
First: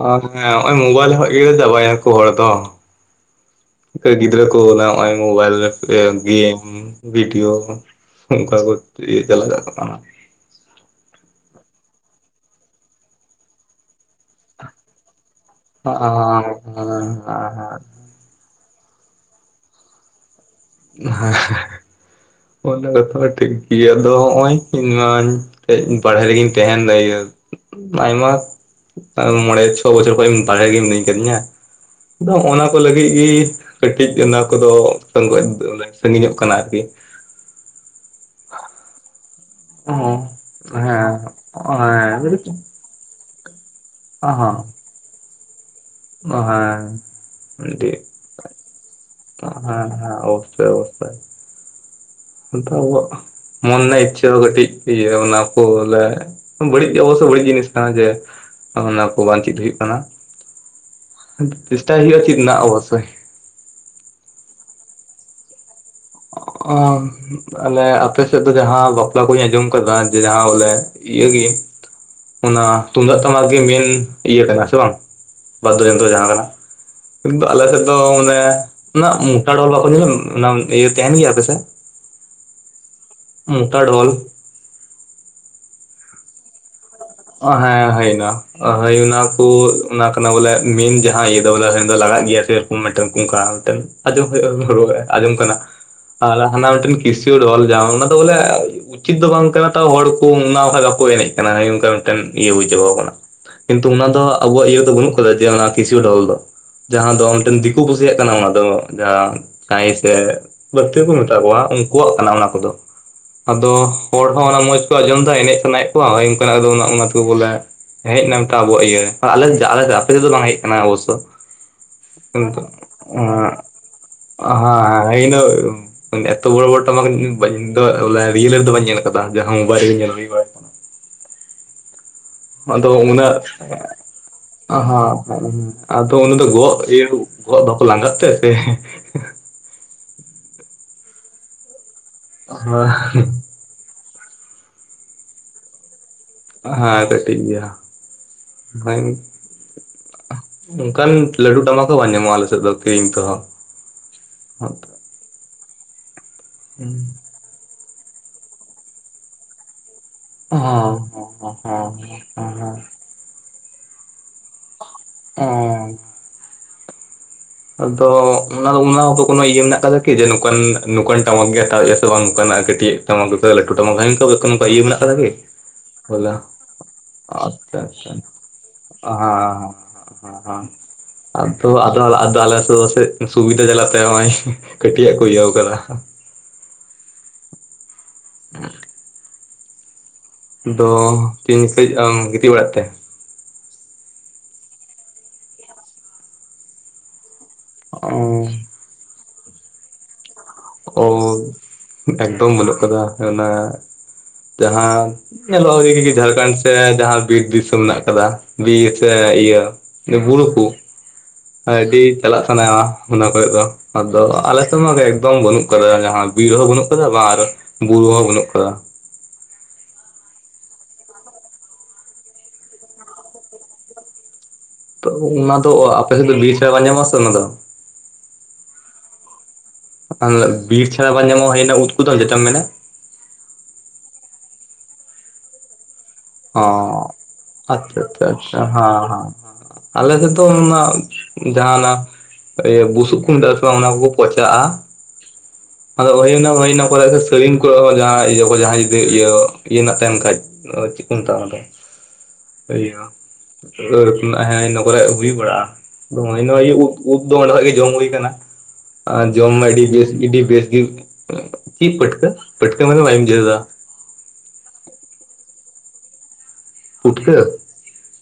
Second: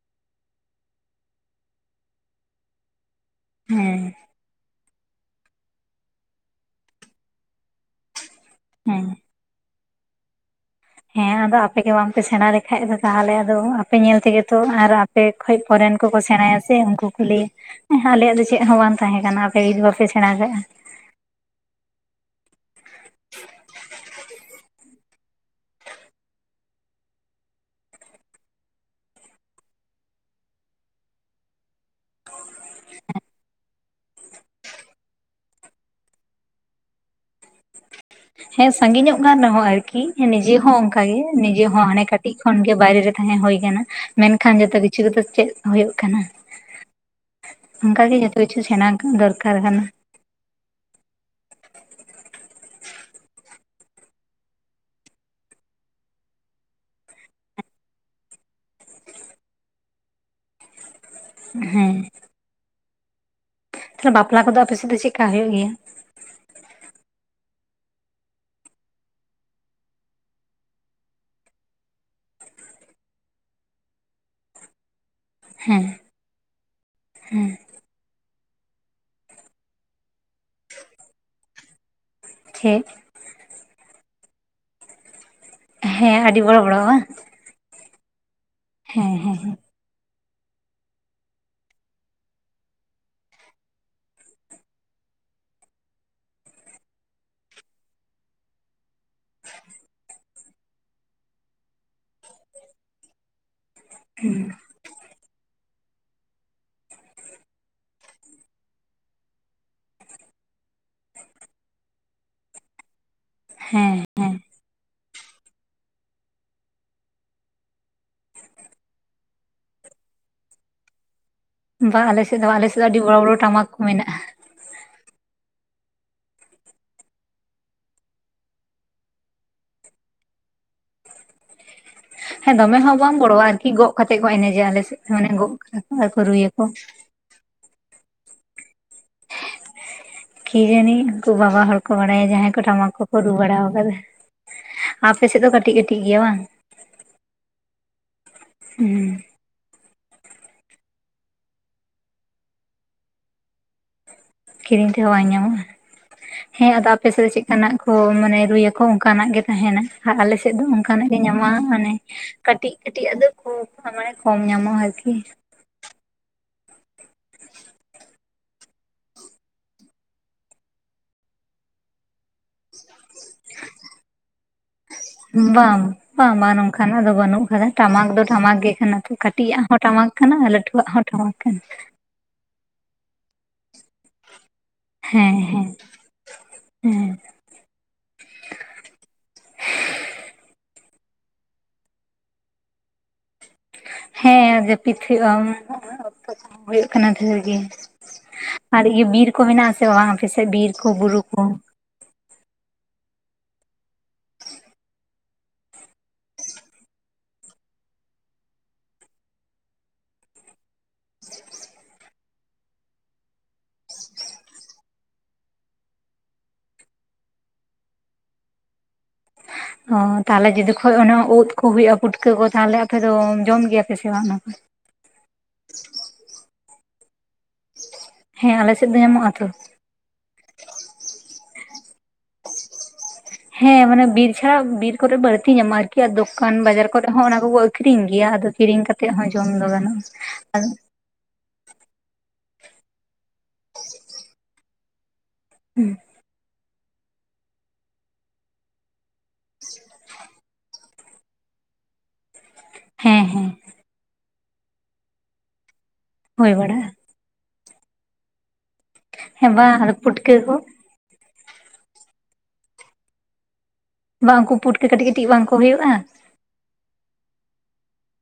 ᱚᱨ ᱦᱮᱸ ᱢᱳᱵᱟᱭᱤᱞ ᱠᱷᱚᱡ ᱜᱮ ᱤᱭᱟᱹ ᱪᱟᱵᱟ ᱮᱱᱟ ᱠᱚ ᱦᱚᱲ ᱫᱚ᱾ ᱦᱮᱸ ᱜᱤᱫᱽᱨᱟᱹ ᱠᱚ ᱱᱚᱜᱼᱚᱭ ᱢᱳᱵᱟᱭᱤᱞ, ᱜᱮᱢ, ᱵᱷᱤᱰᱤᱭᱳ ᱚᱱᱠᱟ ᱠᱚ ᱦᱮᱸ ᱤᱭᱟ. ᱪᱟᱞᱟᱜ <unintelligible> ᱦᱮᱸ ᱟᱫᱚ ᱟᱯᱮ ᱜᱮ ᱵᱟᱝ ᱯᱮ ᱥᱮᱬᱟ ᱞᱮᱠᱷᱟᱡ ᱫᱚ ᱛᱟᱦᱚᱞᱮ ᱟᱫᱚ ᱟᱯᱮ ᱧᱮᱞ ᱛᱮᱜᱮ ᱛᱚ ᱟᱨ ᱟᱯᱮ ᱠᱷᱚᱱ ᱯᱚᱨᱮᱱ ᱠᱚᱠᱚ ᱚᱱᱟ ᱥᱮᱬᱟᱭᱟ ᱥᱮ ᱩᱱᱠᱩ ᱠᱚ ᱞᱟᱹᱭᱟ ᱦᱮᱸ ᱟᱞᱮᱭᱟᱜ ᱫᱚ ᱪᱮᱫ ᱦᱚᱸ ᱵᱟᱝ ᱛᱟᱦᱮᱸ ᱠᱟᱱᱟ ᱟᱯᱮ ᱡᱩᱫᱤ ᱵᱟᱯᱮ ᱥᱮᱬᱟ ᱠᱟᱜᱼᱟ᱾ ᱦᱮᱸ, ᱚᱱᱟ ᱠᱟᱛᱷᱟ ᱴᱷᱤᱠ ᱜᱮᱭᱟ ᱟᱫᱚ ᱦᱚᱜᱚᱭ ᱤᱧ ᱢᱟᱧ ᱵᱟᱨᱦᱮ ᱨᱮᱜᱤᱧ ᱛᱟᱸᱦᱮᱱ <unintelligible> ᱟᱭᱢᱟ ᱢᱚᱬᱮ ᱪᱷᱚ ᱵᱚᱪᱚᱨ ᱠᱷᱚᱡ ᱵᱟᱨᱦᱮ ᱨᱮᱜᱮ ᱢᱮᱱᱟᱜ ᱠᱟᱹᱫᱤᱧᱟ᱾ ᱟᱫᱚᱜ ᱚᱱᱟ ᱠᱚ ᱞᱟᱹᱜᱤᱫ ᱜᱮ ᱠᱟᱹᱴᱤᱡ ᱚᱱᱟ ᱠᱚᱫᱚ ᱥᱟᱜᱤᱧᱚᱜ ᱠᱟᱱᱟ ᱟᱨᱠᱤ ᱦᱮᱸ ᱥᱟᱺᱜᱤᱧᱚᱜ ᱠᱟᱱ ᱨᱮᱦᱚᱸ ᱟᱨᱠᱤ ᱦᱮᱸ ᱱᱤᱡᱮ ᱦᱚᱸ ᱚᱱᱠᱟᱜᱮ ᱱᱤᱡᱮ ᱦᱚᱸ ᱦᱟᱱᱮ ᱠᱟᱹᱴᱤᱡ ᱠᱷᱚᱱ ᱜᱮ ᱵᱟᱭᱨᱮ ᱨᱮ ᱛᱟᱦᱮᱸ ᱦᱳᱭ ᱟᱠᱟᱱᱟ ᱢᱮᱱᱠᱷᱟᱱ ᱡᱚᱛᱚ ᱠᱤᱪᱷᱩ ᱜᱮᱛᱚ ᱪᱮᱫ ᱦᱳᱜ ᱠᱟᱱᱟ᱾ ᱚᱱᱠᱟ ᱜᱮ ᱡᱚᱛᱚ ᱠᱤᱪᱷᱩ ᱥᱮᱬᱟ ᱫᱚᱨᱠᱟᱨ ᱠᱟᱱᱟ ᱦᱮᱸ ᱦᱮᱸ ᱳᱠᱮ ᱳᱠᱮ ᱟᱫᱚ ᱟᱵᱚᱣᱟᱜ ᱢᱚᱱᱮ ᱤᱪᱪᱷᱟᱹ ᱦᱚᱸ ᱠᱟᱹᱴᱤᱡ ᱤᱭᱟᱹ ᱚᱱᱟ ᱠᱚ ᱞᱮ ᱵᱟᱹᱲᱤᱡ ᱚᱵᱚᱥᱳᱭ ᱵᱟᱹᱲᱤᱡ ᱡᱤᱱᱤᱥ ᱠᱟᱱᱟ ᱡᱮ ᱚᱱᱟ ᱠᱚ ᱵᱟᱝ ᱪᱮᱫ ᱦᱩᱭᱩᱜ ᱠᱟᱱᱟ᱾ ᱦᱮᱸ ᱪᱮᱥᱴᱟᱭ ᱦᱳᱭᱳᱜᱼᱟ ᱪᱮᱫ ᱨᱮᱱᱟᱜ ᱚᱵᱚᱥᱳᱭ᱾ ᱛᱟᱦᱚᱞᱮ ᱵᱟᱯᱞᱟ ᱠᱚᱫᱚ ᱟᱯᱮ ᱥᱮᱫ ᱪᱮᱫ ᱠᱟ ᱦᱩᱭᱩᱜ ᱜᱮᱭᱟ? ᱟᱞᱮ ᱟᱯᱮ ᱥᱮᱫ ᱫᱚ ᱡᱟᱦᱟᱸ ᱵᱟᱯᱞᱟ ᱠᱩᱧ ᱟᱸᱡᱚᱢ ᱟᱠᱟᱫᱟ ᱡᱮ ᱡᱟᱦᱟᱸ ᱵᱚᱞᱮ ᱤᱭᱟᱹᱜᱮ ᱚᱱᱟ ᱛᱩᱢᱫᱟᱜ ᱴᱟᱢᱟᱠ ᱜᱮ ᱢᱮᱱ ᱤᱭᱟᱹ ᱠᱟᱱᱟ ᱥᱮ ᱵᱟᱝ ᱵᱟᱫᱽᱫᱚ ᱦᱮᱸ ᱡᱚᱱᱛᱨᱚ ᱡᱟᱸᱦᱟᱸ ᱠᱟᱱᱟ᱾ ᱠᱤᱱᱛᱩ ᱦᱮᱸ ᱟᱞᱮ ᱥᱮᱫ ᱫᱚ ᱢᱟᱱᱮ ᱱᱟᱜ ᱢᱚᱴᱟ ᱰᱚᱞ ᱵᱟᱠᱚ ᱧᱮᱞᱟ, ᱚᱱᱟ ᱤᱭᱟ. ᱛᱟᱦᱮᱱ ᱜᱮ ᱟᱯᱮ ᱥᱮ ᱪᱮᱫ? ᱢᱚᱴᱟ ᱰᱷᱳᱞ ᱦᱮᱸ ᱟᱹᱰᱤ ᱵᱚᱲᱚ ᱵᱚᱲᱚ ᱵᱟᱝ? ᱦᱮᱸ ᱦᱳᱭ ᱚᱱᱟ, ᱦᱳᱭ ᱦᱮᱸ ᱚᱱᱟ ᱦᱮᱸ ᱠᱚ ᱚᱱᱟ ᱠᱟᱱᱟ ᱵᱚᱞᱮ ᱢᱮᱱ ᱡᱟᱦᱟ ᱤᱭᱟᱹ ᱫᱚ ᱵᱚᱞᱮ ᱫᱚ ᱞᱟᱲᱟᱜ ᱜᱮᱭᱟ ᱥᱮᱨᱚᱠᱚᱢ ᱢᱤᱫᱴᱮᱱ ᱠᱩᱝᱠᱟ ᱢᱤᱫᱴᱮᱱ ᱾ ᱟᱸᱡᱚᱢ ᱦᱩᱭᱩᱜ-ᱟ, ᱟᱸᱡᱚᱢ ᱠᱟᱱᱟ <inaudible> ᱟᱨ ᱦᱟᱱᱟ ᱢᱤᱫᱴᱮᱱ ᱠᱤᱥᱤᱭᱳ ᱰᱷᱚᱞ ᱡᱟᱦᱟ, ᱚᱱᱟ ᱫᱚ ᱵᱚᱞᱮ ᱩᱪᱤᱛ ᱫᱚ ᱵᱟᱝ ᱠᱟᱱᱟ ᱛᱟᱣ ᱦᱚᱲ ᱠᱚ ᱚᱱᱟ ᱵᱟᱠᱷᱟᱱ ᱵᱟᱠᱚ ᱮᱱᱮᱡ ᱠᱟᱱᱟ, ᱦᱳᱭ ᱱᱚᱝᱠᱟ ᱢᱤᱫᱴᱮᱱ ᱤᱭᱟᱹ ᱵᱩᱡᱷᱟᱹᱣ ᱟᱠᱟᱱᱟ ᱾ ᱠᱤᱱᱛᱩ ᱚᱱᱟ ᱫᱚ ᱦᱮᱸ ᱟᱵᱚᱣᱟᱜ ᱤᱭᱟᱹ ᱫᱚ ᱵᱟᱹᱱᱩᱜ ᱟᱠᱟᱫᱟ, ᱡᱮ ᱚᱱᱟ ᱠᱤᱥᱤᱭᱩ ᱰᱷᱚᱞ ᱫᱚ᱾ ᱡᱟᱦᱟᱸ ᱫᱚ ᱢᱤᱫᱴᱮᱱ ᱫᱤᱠᱩ ᱯᱩᱥᱤᱭᱟᱜ ᱠᱟᱱᱟ ᱚᱱᱟ ᱫᱚ, ᱡᱟᱦᱟᱸ ᱠᱟᱭ ᱥᱮ ᱵᱟᱹᱲᱛᱤ ᱦᱚᱠᱚ ᱢᱮᱛᱟ ᱠᱚᱣᱟ ᱩᱱᱠᱩᱣᱟᱜ ᱠᱟᱱᱟ ᱚᱱᱟ ᱠᱚᱫᱚ ᱾ ᱟᱫᱚ ᱦᱮᱸ ᱦᱚᱲ ᱦᱚᱸ ᱚᱱᱟ ᱢᱚᱸᱡᱽ ᱠᱚ ᱟᱸᱡᱚᱢ ᱫᱟ ᱮᱱᱮᱡ ᱥᱟᱱᱟᱭᱮᱫ ᱠᱚᱣᱟ, ᱦᱳᱭ ᱚᱱᱠᱟᱱᱟᱜ ᱟᱫᱚ ᱚᱱᱟ ᱚᱱᱟ ᱛᱮᱜᱮ ᱵᱚᱞᱮ ᱦᱮᱡ ᱮᱱᱟ ᱢᱤᱫᱴᱟᱝ ᱟᱵᱚᱣᱟᱜ ᱤᱭᱟᱹᱨᱮ ᱾ <unintelligible> ᱟᱯᱮ ᱥᱮᱫᱚ ᱵᱟᱝ ᱦᱮᱡ ᱟᱠᱟᱱᱟ ᱚᱵᱚᱥᱥᱚ ᱾ ᱵᱟᱝ ᱟᱞᱮ ᱥᱮᱫ ᱫᱚ ᱟᱞᱮ ᱥᱮᱫ ᱫᱚ ᱟᱹᱰᱤ ᱵᱚᱲᱚ ᱵᱚᱲᱚ ᱴᱟᱢᱟᱠ ᱠᱚ ᱢᱮᱱᱟᱜᱼᱟ ᱾ ᱦᱮᱸ, ᱦᱮᱸ ᱤᱱᱟ ᱮᱛᱚ ᱵᱚᱲᱚ ᱵᱚᱲᱚ ᱴᱟᱢᱟᱠ ᱤᱧ ᱫᱚ ᱵᱚᱞᱮ ᱨᱤᱭᱮᱞ ᱨᱮᱫᱚ ᱵᱟᱹᱧ ᱧᱮᱞ ᱟᱠᱟᱫᱟ ᱾ ᱡᱟᱦᱟ ᱢᱳᱵᱟᱭᱤᱞ ᱨᱮᱜᱮ ᱧᱮᱞ ᱦᱳᱭᱳᱜ-ᱟ ᱾ ᱦᱮᱸ ᱫᱚᱢᱮ ᱟᱫᱚ ᱦᱚᱸ ᱵᱟᱝ ᱚᱱᱟ ᱵᱚᱲᱚᱣᱟ ᱟᱨᱠᱤ ᱜᱚᱜ ᱠᱟᱛᱮᱜ ᱠᱚ ᱮᱱᱮᱡᱟ ᱟᱞᱮ <inaudible> ᱥᱮᱫ ᱦᱟᱸ, ᱢᱟᱱᱮ ᱜᱚᱜ ᱟᱫᱚ ᱟᱨᱠᱚ ᱚᱱᱟ ᱫᱚ ᱨᱩᱭᱟᱠᱚ ᱜᱚᱜ ᱤᱭᱟᱹ ᱜᱚᱜ ᱫᱚᱠᱚ ᱞᱟᱸᱜᱟᱜ ᱛᱮ ᱥᱮ ᱠᱤ ᱡᱟᱹᱱᱤ ᱩᱱᱠᱩ ᱵᱟᱵᱟ ᱦᱚᱲ ᱠᱚ ᱵᱟᱲᱟᱭᱟ ᱡᱟᱦᱟᱸᱭ ᱠᱚ ᱴᱟᱢᱟᱠ ᱠᱚᱠᱚ ᱨᱩ ᱵᱟᱲᱟ ᱟᱠᱟᱫᱟ ᱾ ᱟᱯᱮ ᱥᱮᱫ ᱫᱚ ᱠᱟᱹᱴᱤᱡ ᱠᱟᱹᱴᱤᱡ ᱜᱮᱭᱟ ᱵᱟᱝ? ᱦᱮᱸ ᱠᱟᱹᱴᱤᱡ ᱜᱮᱭᱟ ᱦᱩᱸ <unintelligible> ᱚᱱᱠᱟᱱ ᱞᱟᱹᱴᱩ ᱴᱟᱢᱟᱠ ᱦᱚ ᱵᱟᱝ ᱧᱟᱢᱚᱜᱼᱟ ᱟᱞᱮ ᱥᱮᱫ ᱫᱚ ᱠᱤᱨᱤᱧ ᱛᱮᱦᱚ ᱾ ᱠᱤᱨᱤᱧ ᱛᱮᱦᱚᱸ ᱵᱟᱝ ᱧᱟᱢᱚᱜᱼᱟ, ᱦᱮᱸ ᱟᱫᱚ ᱟᱯᱮ ᱥᱮᱫ ᱫᱚ ᱪᱮᱫ ᱠᱟᱱᱟᱜ ᱠᱚ ᱢᱟᱱᱮ ᱨᱩᱭᱟᱠᱚ ᱚᱱᱠᱟᱱᱟᱜ ᱜᱮ ᱛᱟᱦᱮᱱᱟ ᱾ ᱟᱨ ᱟᱞᱮ ᱥᱮᱫ ᱦᱚᱸ ᱫᱚ ᱚᱱᱠᱟᱱᱟᱜ ᱜᱮ ᱦᱚᱸ ᱧᱟᱢᱚᱜᱼᱟ, ᱦᱚᱸ ᱢᱟᱱᱮ ᱦᱚᱸ ᱠᱟᱹᱴᱤᱡ ᱦᱚᱸ ᱠᱟᱹᱴᱤᱡ ᱟᱜ ᱫᱚ ᱠᱷᱩᱵ ᱢᱟᱱᱮ ᱠᱚᱢ ᱧᱟᱢᱚᱜ ᱚᱻ ᱟᱫᱚ ᱚᱱᱟ ᱫᱚ ᱚᱱᱟ ᱠᱚᱫᱚ ᱠᱚᱱᱚ ᱤᱭᱟᱹ ᱢᱮᱱᱟᱜ ᱟᱠᱟᱫᱟ ᱠᱤ ᱡᱮ, ᱱᱚᱝᱠᱟᱱ ᱱᱚᱝᱠᱟᱱ ᱴᱟᱢᱟᱠ ᱜᱮ ᱦᱟᱛᱟᱣ ᱦᱩᱭᱩᱜ-ᱟ ᱥᱮ ᱵᱟᱝ ᱱᱚᱝᱱᱟᱜ ᱠᱟᱹᱴᱤᱡ ᱴᱟᱢᱟᱠ <unintelligible> ᱞᱟᱹᱴᱩ ᱴᱟᱢᱟ <unintelligible> ᱱᱚᱠᱟ ᱤᱭᱟᱹ ᱢᱮᱱᱟᱜ ᱟᱠᱟᱫᱟ ᱠᱤ? ᱵᱟᱝ ᱵᱟᱝ ᱵᱟᱝ ᱱᱚᱝᱠᱟᱱᱟᱜ ᱫᱚ ᱵᱟᱹᱱᱩᱜ ᱟᱠᱟᱫᱟ ᱴᱟᱢᱟᱠ ᱟᱪᱪᱷᱟ ᱦᱮᱸ ᱫᱚ ᱴᱟᱢᱟᱠ ᱜᱮ ᱠᱟᱱᱟ ᱛᱚ, ᱠᱟᱹᱴᱤᱡ ᱟᱜ ᱦᱚᱸ ᱴᱟᱢᱟᱠ ᱠᱟᱱᱟ ᱟᱨ ᱦᱮᱸ ᱞᱟᱹᱴᱩᱣᱟᱜ ᱦᱚᱸ ᱴᱟᱢᱟᱠ ᱠᱟᱱᱟ ᱟᱫᱚ ᱾ ᱟᱫᱚ ᱟᱫᱚ ᱟᱞᱮ ᱥᱮᱫ ᱫᱚ ᱯᱟᱥᱮᱫ ᱥᱩᱵᱤᱫᱷᱟ ᱪᱟᱞᱟᱜ ᱛᱮ ᱱᱚᱜᱚᱭ ᱠᱟᱹᱴᱤᱡᱟᱜ ᱠᱚ ᱦᱮᱸ ᱤᱭᱟᱹᱣ ᱦᱮᱸ ᱟᱠᱟᱫᱟ ᱾ ᱦᱮᱸ ᱾ <unintelligible> ᱫᱚ ᱛᱤᱱ ᱥᱮᱡ ᱟᱢ ᱜᱤᱛᱤᱡ ᱵᱟᱲᱟᱜ ᱛᱮ? ᱦᱮᱸ ᱡᱟᱹᱯᱤᱫ ᱦᱩᱭᱩᱜᱼᱟ, ᱚᱠᱛᱚ ᱠᱚᱦᱚᱸ ᱦᱩᱭᱩᱜ ᱠᱟᱱᱟ ᱰᱷᱮᱨ ᱜᱮ᱾ ᱚᱻ ᱾ ᱟᱨ ᱤᱭᱟᱹ ᱵᱤᱨ ᱠᱚ ᱢᱮᱱᱟᱜᱼᱟ ᱥᱮ ᱵᱟᱝ? ᱟᱯᱮ ᱥᱮᱫ ᱵᱤᱨ ᱠᱚ ᱚ, ᱵᱩᱨᱩ ᱠᱚ ᱮᱠᱫᱚᱢ ᱵᱟᱹᱱᱩᱜ ᱟᱠᱟᱫᱟ ᱚᱱᱟ ᱡᱟᱦᱟᱸ ᱧᱮᱞᱚᱜ-ᱟ <unintelligible> ᱡᱷᱟᱲᱠᱷᱚᱱᱰ ᱥᱮᱫ ᱡᱟᱦᱟᱸ ᱵᱤᱨ ᱫᱤᱥᱚᱢ ᱢᱮᱱᱟᱜ ᱟᱠᱟᱫᱟ ᱵᱤᱨ ᱥᱮ ᱤᱭᱟᱹ ᱵᱩᱨᱩ ᱠᱚ ᱾ ᱟᱹᱰᱤ ᱪᱟᱞᱟᱜ ᱥᱟᱱᱟᱣᱟ ᱚᱱᱟ ᱠᱚᱭᱚᱜ ᱫᱚ, ᱟᱫᱚ ᱟᱞ ᱥᱮᱫ ᱢᱟ ᱮᱠᱫᱚᱢ ᱵᱟᱱᱩᱜ ᱟᱠᱟᱫᱟ ᱡᱟᱦᱟᱸ ᱵᱤᱨ ᱦᱚᱸ ᱵᱟᱹᱱᱩᱜ ᱟᱠᱟᱫᱟ ᱟᱨ ᱵᱩᱨᱩ ᱦᱚᱸ ᱵᱟᱹᱱᱩᱜ ᱟᱠᱟᱫᱟ ᱾ ᱚ, ᱛᱟᱦᱚᱞᱮ ᱡᱚᱫᱤ ᱠᱷᱚᱡ ᱚᱱᱟ ᱩᱫ ᱠᱚ ᱦᱩᱭᱩᱜᱼᱟ, ᱯᱩᱴᱠᱟᱹ ᱠᱚ ᱛᱟᱦᱞᱮ ᱟᱯᱮ ᱫᱚ ᱡᱚᱢ ᱜᱮᱭᱟ ᱯᱮ ᱥᱮ ᱵᱟᱝ ᱚᱱᱟ ᱠᱚ? ᱛᱚ ᱚᱱᱟ ᱫᱚ ᱟᱯᱮ ᱥᱮᱫ ᱫᱚ ᱵᱤᱨ ᱪᱷᱟᱲᱟ ᱵᱟᱝ ᱧᱟᱢᱚᱜ-ᱟ ᱥᱮ ᱚᱱᱟ ᱫᱚ ᱾ ᱦᱮᱸ ᱟᱞᱮ ᱥᱮᱫ ᱫᱚ ᱧᱟᱢᱚᱜ-ᱟ ᱛᱚ ᱾ ᱵᱤᱨ ᱪᱷᱟᱲᱟ ᱵᱟᱝ ᱧᱚᱢᱟᱜ-ᱟ, ᱦᱩᱭ ᱮᱱᱟ ᱩᱫ ᱠᱩᱫᱚ ᱡᱚᱛᱚᱢ ᱢᱮᱱᱟ ᱦᱮᱸ, ᱢᱟᱱᱮ ᱵᱤᱨ ᱪᱷᱟᱲᱟ ᱵᱤᱨ ᱠᱚᱨᱮ ᱵᱟᱹᱲᱛᱤ ᱧᱟᱢᱚᱜ-ᱟ ᱟᱨᱠᱤ ᱾ ᱫᱚᱠᱟᱱ ᱵᱟᱡᱟᱨ ᱚ ᱠᱚᱨᱮᱜ ᱦᱚᱸ ᱚᱱᱟ ᱠᱚᱠᱚ ᱟᱪᱪᱷᱟ ᱟᱹᱠᱷᱨᱤᱧ ᱟᱪᱪᱷᱟ ᱜᱮᱭᱟ ᱾ ᱟᱫᱚ ᱟᱪᱪᱷᱟ ᱠᱤᱨᱤᱧ ᱦᱮᱸ ᱠᱟᱛᱮᱜ ᱦᱮᱸ ᱦᱚᱸ ᱡᱚᱢ ᱫᱚ ᱟᱞᱮ ᱥᱮᱫ ᱫᱚ ᱜᱟᱱᱚᱜᱼᱟ ᱟᱨ ᱚᱱᱟ ᱡᱟᱦᱟᱸ ᱱᱟᱜ ᱤᱭᱟᱹ ᱵᱩᱥᱩᱵ ᱠᱚ ᱢᱮᱛᱟᱜ ᱚᱱᱟ ᱠᱚᱠᱚ ᱯᱚᱪᱟᱜᱼᱟ᱾ ᱦᱮᱸ᱾ ᱟᱫᱚ ᱦᱩᱭᱱᱟ ᱦᱩᱭᱱᱟ ᱚᱠᱚᱭᱟᱜ ᱫᱚ ᱥᱟᱹᱲᱤᱢ ᱠᱚ ᱡᱟᱦᱟᱸ ᱤᱭᱟᱹ ᱠᱚ ᱡᱟᱦᱟᱸᱭ ᱡᱩᱫᱤ ᱤᱭᱟᱹ ᱤᱭᱟᱹ ᱨᱮᱱᱟᱜ ᱛᱟᱦᱮᱱ ᱠᱷᱟᱡ᱾ ᱢᱮᱛᱟᱜ-ᱟ ᱚᱱᱟ ᱫᱚ ᱦᱮᱸ ᱦᱮᱸ ᱤᱭᱟᱹ ᱦᱮᱸ ᱤᱱᱟᱹ ᱠᱚᱨᱮ ᱦᱩᱭ ᱵᱟᱲᱟᱜᱼᱟ᱾ ᱱᱚᱜᱼᱚᱭ ᱦᱩᱭ ᱱᱚᱤᱭᱟᱹ ᱵᱟᱲᱟᱜᱼᱟ ᱩᱫ ᱩᱵ ᱫᱚ ᱚᱸᱰᱮ ᱠᱷᱚᱡ ᱜᱮ ᱡᱚᱢ ᱦᱩᱭ ᱠᱟᱱᱟ᱾ ᱟᱨ ᱡᱚᱢ ᱦᱮᱸ ᱢᱟ ᱵᱟᱝ ᱟᱹᱰᱤ ᱟᱫᱚ ᱵᱮᱥ ᱯᱩᱴᱠᱟᱹ ᱜᱮ ᱠᱚ ᱵᱮᱥ ᱜᱤ, ᱠᱤ ᱯᱟᱹᱴᱠᱟᱹ ᱯᱟᱹᱴᱠᱟᱹ ᱢᱟᱱᱮ ᱵᱟᱧ ᱵᱩᱡᱷᱟᱣ ᱫᱟ᱾ ᱵᱟᱝ ᱠᱩ ᱯᱩᱴᱠᱟᱹ ᱠᱟᱹᱴᱤᱡ ᱠᱟᱹᱴᱤᱡ ᱵᱟᱝ ᱠᱚ ᱦᱩᱭᱩᱜᱼᱟ᱾ ᱢᱩᱠᱷᱞᱟᱹ᱾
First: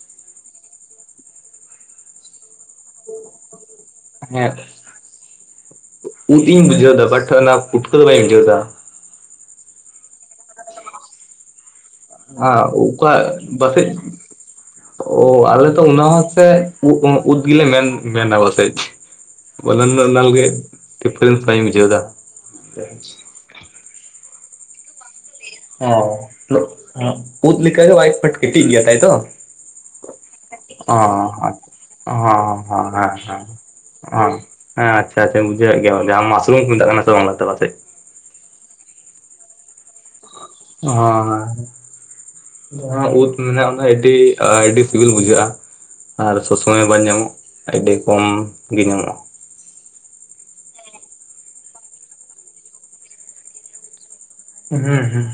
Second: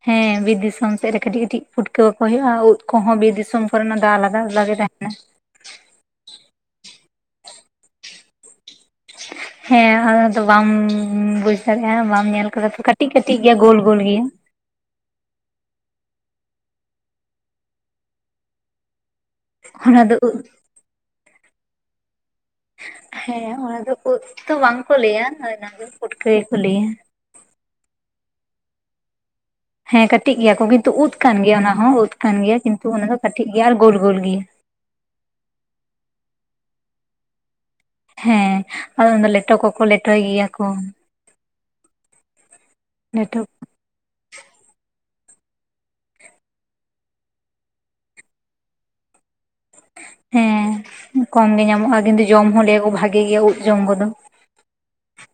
ᱦᱮᱸ ᱵᱤᱨ ᱫᱤᱥᱚᱢ ᱥᱮᱫ ᱨᱮ ᱠᱟᱹᱴᱤᱡ ᱠᱟᱹᱴᱤᱡ ᱯᱷᱩᱴᱠᱟᱹ ᱵᱟᱠᱚ ᱦᱩᱭᱩᱜᱼᱟ ᱩᱫ ᱠᱚᱦᱚᱸ ᱵᱤᱨ ᱫᱤᱥᱚᱢ, ᱚᱱᱟ ᱨᱮᱱᱟᱜ ᱫᱚ ᱟᱞᱟᱫᱟ ᱦᱮᱸ ᱞᱟᱜᱮ ᱛᱟᱦᱮᱱᱟ᱾ ᱩᱫ ᱤᱧ ᱵᱩᱡᱟᱹᱣᱫᱟ ᱱᱟᱴᱷ ᱚᱱᱟ ᱯᱩᱴᱠᱟᱹ ᱫᱚ ᱵᱟᱧ ᱵᱩᱡᱷᱟᱣᱫᱟ᱾ ᱦᱮᱸ, ᱚᱱᱟᱫᱚ ᱵᱟᱢ, ᱵᱩᱡ᱾ ᱫᱟᱲᱮᱭᱟᱜᱼᱟ ᱵᱟᱢ ᱧᱮᱞ ᱠᱟᱫᱟ ᱛᱚ ᱠᱟᱹᱴᱤᱡ ᱠᱟᱹᱴᱤᱡ ᱜᱮᱭᱟ ᱜᱳᱞ ᱜᱳᱞ ᱜᱮᱭᱟ᱾ ᱳ, ᱟᱞᱮ ᱛᱚ ᱚᱱᱟ ᱦᱚᱸ ᱥᱮ ᱩᱫᱽᱜᱮᱞᱮ ᱢᱮᱱᱟ ᱯᱟᱥᱮᱡ᱾ ᱚᱱᱟ ᱫᱚ ᱩᱫ <unintelligible> ᱦᱮᱸ ᱚᱱᱟ ᱫᱚ ᱩᱫ ᱛᱚ ᱵᱟᱝᱠᱚ ᱞᱟᱹᱭᱟ ᱚᱱᱟ ᱫᱚ ᱯᱩᱴᱠᱟᱹ ᱜᱮᱠᱚ ᱚ ᱞᱟᱹᱭᱟ᱾ ᱩᱫ ᱞᱮᱠᱟᱜᱮ ᱵᱟᱭ ᱵᱟᱴ ᱠᱟᱹᱴᱤᱡ ᱜᱮᱭᱟ ᱛᱟᱭ ᱛᱚ᱾ ᱦᱮᱸ ᱠᱟᱹᱴᱤᱡ ᱜᱮᱭᱟ ᱠᱚ ᱠᱤᱱᱛᱩ ᱩᱫ ᱠᱟᱱ ᱜᱮᱭᱟ ᱚᱱᱟ ᱦᱚᱸ ᱩᱫ ᱠᱟᱱ ᱜᱮᱭᱟ ᱠᱤᱱᱛᱩ ᱚᱱᱟ ᱫᱚ ᱠᱟᱹᱴᱤᱡ ᱜᱮᱭᱟ ᱟᱨ ᱜᱳᱞ ᱜᱳᱞ ᱜᱮᱭᱟ᱾ ᱦᱮᱸ ᱟᱪᱷᱟ ᱟᱪᱪᱟ ᱵᱩᱡᱷᱟᱣᱭᱮᱜ ᱜᱮᱭᱟ ᱡᱟᱦᱟᱸ ᱢᱟᱥᱨᱩᱢ ᱠᱚ ᱢᱮᱛᱟᱜ ᱠᱟᱱᱟ ᱥᱮ ᱵᱟᱝᱞᱟᱛᱮ ᱯᱟᱥᱮ᱾ ᱦᱮᱸ ᱟᱫᱚ ᱩᱱᱫᱚ ᱞᱮᱴᱚ ᱠᱚᱠᱚ ᱞᱮᱴᱚᱭ ᱜᱮᱭᱟ᱾ ᱠᱚ ᱚ, ᱳᱫ ᱞᱮᱴᱚ ᱢᱮᱱᱟᱜ, ᱟᱹᱰᱤ, ᱟᱹᱰᱤ ᱟᱹᱰᱤ ᱥᱤᱵᱤᱞ ᱵᱩᱡᱷᱟᱹᱜᱼᱟ᱾ ᱟᱨ ᱥᱚᱵ ᱥᱚᱢᱚᱭ ᱵᱟᱝ ᱧᱟᱢᱚᱜ ᱟᱹᱰᱤ ᱠᱚᱢ ᱜᱮ ᱧᱟᱢᱚᱜᱼᱟ᱾ ᱦᱮᱸ ᱠᱚᱢ ᱜᱮ ᱧᱟᱢᱚᱜᱼᱟ ᱠᱤᱱᱛᱩ ᱡᱚᱢ ᱦᱚᱸ ᱞᱟᱹᱭ ᱟᱠᱚ ᱵᱷᱟᱜᱮ ᱜᱮᱭᱟ ᱩᱫ ᱡᱚᱢ ᱠᱚᱫᱚ᱾ ᱦᱩᱸ ᱦᱩᱸ,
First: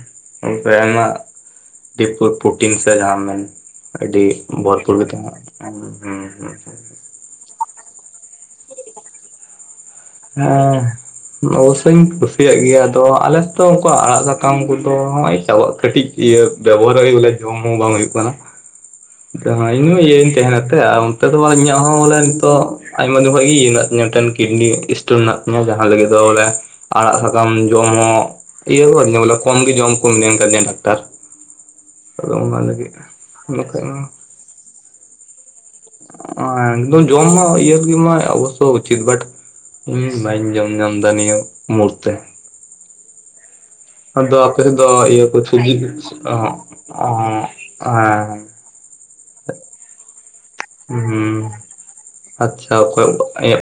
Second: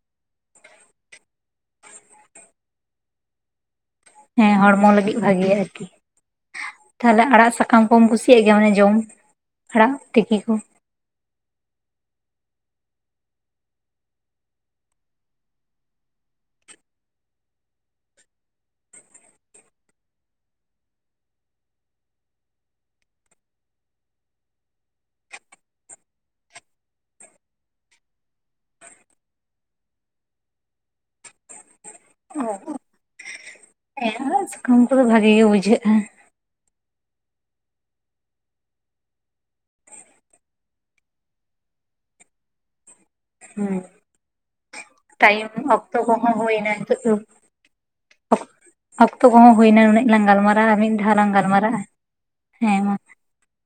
ᱟᱭᱢᱟ ᱯᱨᱴᱤᱱ ᱡᱟᱦᱟᱸ ᱢᱮᱱ᱾ ᱟᱹᱰᱤ ᱦᱮᱸ ᱦᱚᱲᱢᱚ ᱵᱷᱚᱨᱯᱩᱨ ᱜᱮ ᱞᱟᱹᱜᱤᱫ ᱵᱷᱟᱜᱮᱭᱟ ᱟᱨᱠᱤ ᱛᱟᱦᱮᱱᱟ᱾ᱦᱩᱸ ᱦᱩᱸ, ᱛᱟᱦᱚᱞᱮ ᱟᱲᱟᱜ ᱥᱟᱠᱟᱢ ᱠᱚᱢ ᱠᱩᱥᱤᱭᱟᱜ ᱜᱮᱭᱟ ᱢᱟᱱᱮ ᱡᱚᱢ ᱟᱲᱟᱜ᱾ ᱛᱤᱠᱤ ᱠᱚ? ᱦᱮᱸ᱾ ᱚᱵᱚᱥᱥᱳᱧ ᱠᱩᱥᱤᱭᱟᱜ ᱜᱮᱭᱟ ᱟᱫᱚ ᱟᱞᱮᱥᱮᱫᱚ ᱩᱱᱠᱟ ᱟᱲᱟᱜ ᱥᱟᱠᱟᱢ ᱠᱚᱫᱚ ᱱᱚᱜ-ᱚᱭ ᱪᱟᱵᱟᱜᱼᱟ ᱠᱟᱹᱴᱤᱡ᱾ ᱤᱭᱟᱹ ᱵᱮᱵᱚᱦᱟᱨᱚᱜ ᱦᱩᱭᱩᱜ ᱵᱚᱞᱮ ᱡᱚᱢ ᱦᱚᱸ ᱵᱟᱝ ᱦᱩᱭᱩᱜ ᱠᱟᱱᱟ᱾ ᱤᱧ ᱦᱚᱸ ᱤᱭᱟᱹᱧ ᱛᱟᱦᱮᱱᱟᱛᱮ ᱟᱨ ᱚᱱᱛᱮ ᱫᱚ ᱤᱧᱟᱹᱜ ᱦᱚᱸ ᱵᱚᱞᱮ ᱱᱤᱛᱚᱜ ᱟᱭᱢᱟ ᱫᱤᱱ ᱠᱷᱚ ᱜᱮ ᱤᱭᱟᱹ ᱢᱮᱱᱟᱜ ᱮᱱᱛᱮᱱ᱾ ᱠᱤᱰᱱᱤ ᱥᱴᱳᱱ ᱢᱮᱱᱟᱜ ᱛᱤᱧᱟ ᱡᱟᱦᱟᱸ ᱞᱟᱹᱜᱤᱫ ᱫᱚ ᱵᱚᱞᱮ ᱟᱲᱟᱜ ᱥᱟᱠᱟᱢ ᱡᱚᱢ ᱦᱚᱸ, ᱤᱭᱟᱹ ᱠᱚ ᱵᱚᱞᱮ ᱠᱚᱢ ᱜᱮ ᱡᱚᱢ ᱠᱚ ᱜᱮ ᱡᱚᱢ ᱠᱚ ᱢᱮᱱ ᱠᱟᱫᱤᱧᱟ ᱰᱟᱠᱛᱟᱨ᱾ ᱦᱮᱸ <unintelligible> ᱟᱲᱟᱜ ᱥᱟᱠᱟᱢ ᱠᱚᱫᱚ ᱵᱷᱟᱜᱤ ᱜᱮ ᱵᱩᱡᱷᱟᱹᱜᱼᱟ᱾ ᱡᱚᱢ ᱢᱟ ᱤᱭᱟᱹ ᱢᱟ ᱚᱵᱚᱥ ᱩᱪᱤᱛ ᱵᱟᱴ, ᱤᱧ ᱵᱟᱹᱧ ᱡᱚᱢ ᱧᱟᱢ ᱫᱟ ᱱᱤᱭᱟᱹ ᱢᱩᱨ ᱛᱮ᱾ ᱦᱩᱸ, ᱟᱫᱚ ᱟᱯᱮ ᱥᱮᱫ ᱫᱚ ᱤᱭᱟᱹ ᱠᱚ ᱴᱟᱭᱤᱢ ᱪᱷᱩᱡᱤ ᱠᱚ ᱚᱠᱛᱚ ᱠᱚᱦᱚᱸ ᱦᱩᱭᱱᱟ ᱱᱤᱛᱚᱜ ᱫᱚ <unintelligible> ᱦᱮᱸ, ᱚᱠᱛᱚ ᱠᱚᱦᱚᱸ ᱦᱩᱭᱱᱟ ᱩᱱᱟᱹᱜ ᱞᱟᱝ ᱜᱟᱞᱢᱟᱨᱟᱜᱼᱟ ᱟᱨ ᱢᱤᱫ ᱫᱷᱟᱣ ᱞᱟᱝ ᱦᱩᱸ ᱜᱟᱞᱢᱟᱨᱟᱜᱼᱟ ᱟᱪᱪᱷᱟ ᱦᱮᱸ ᱢᱟ᱾ ᱚᱠᱚᱭ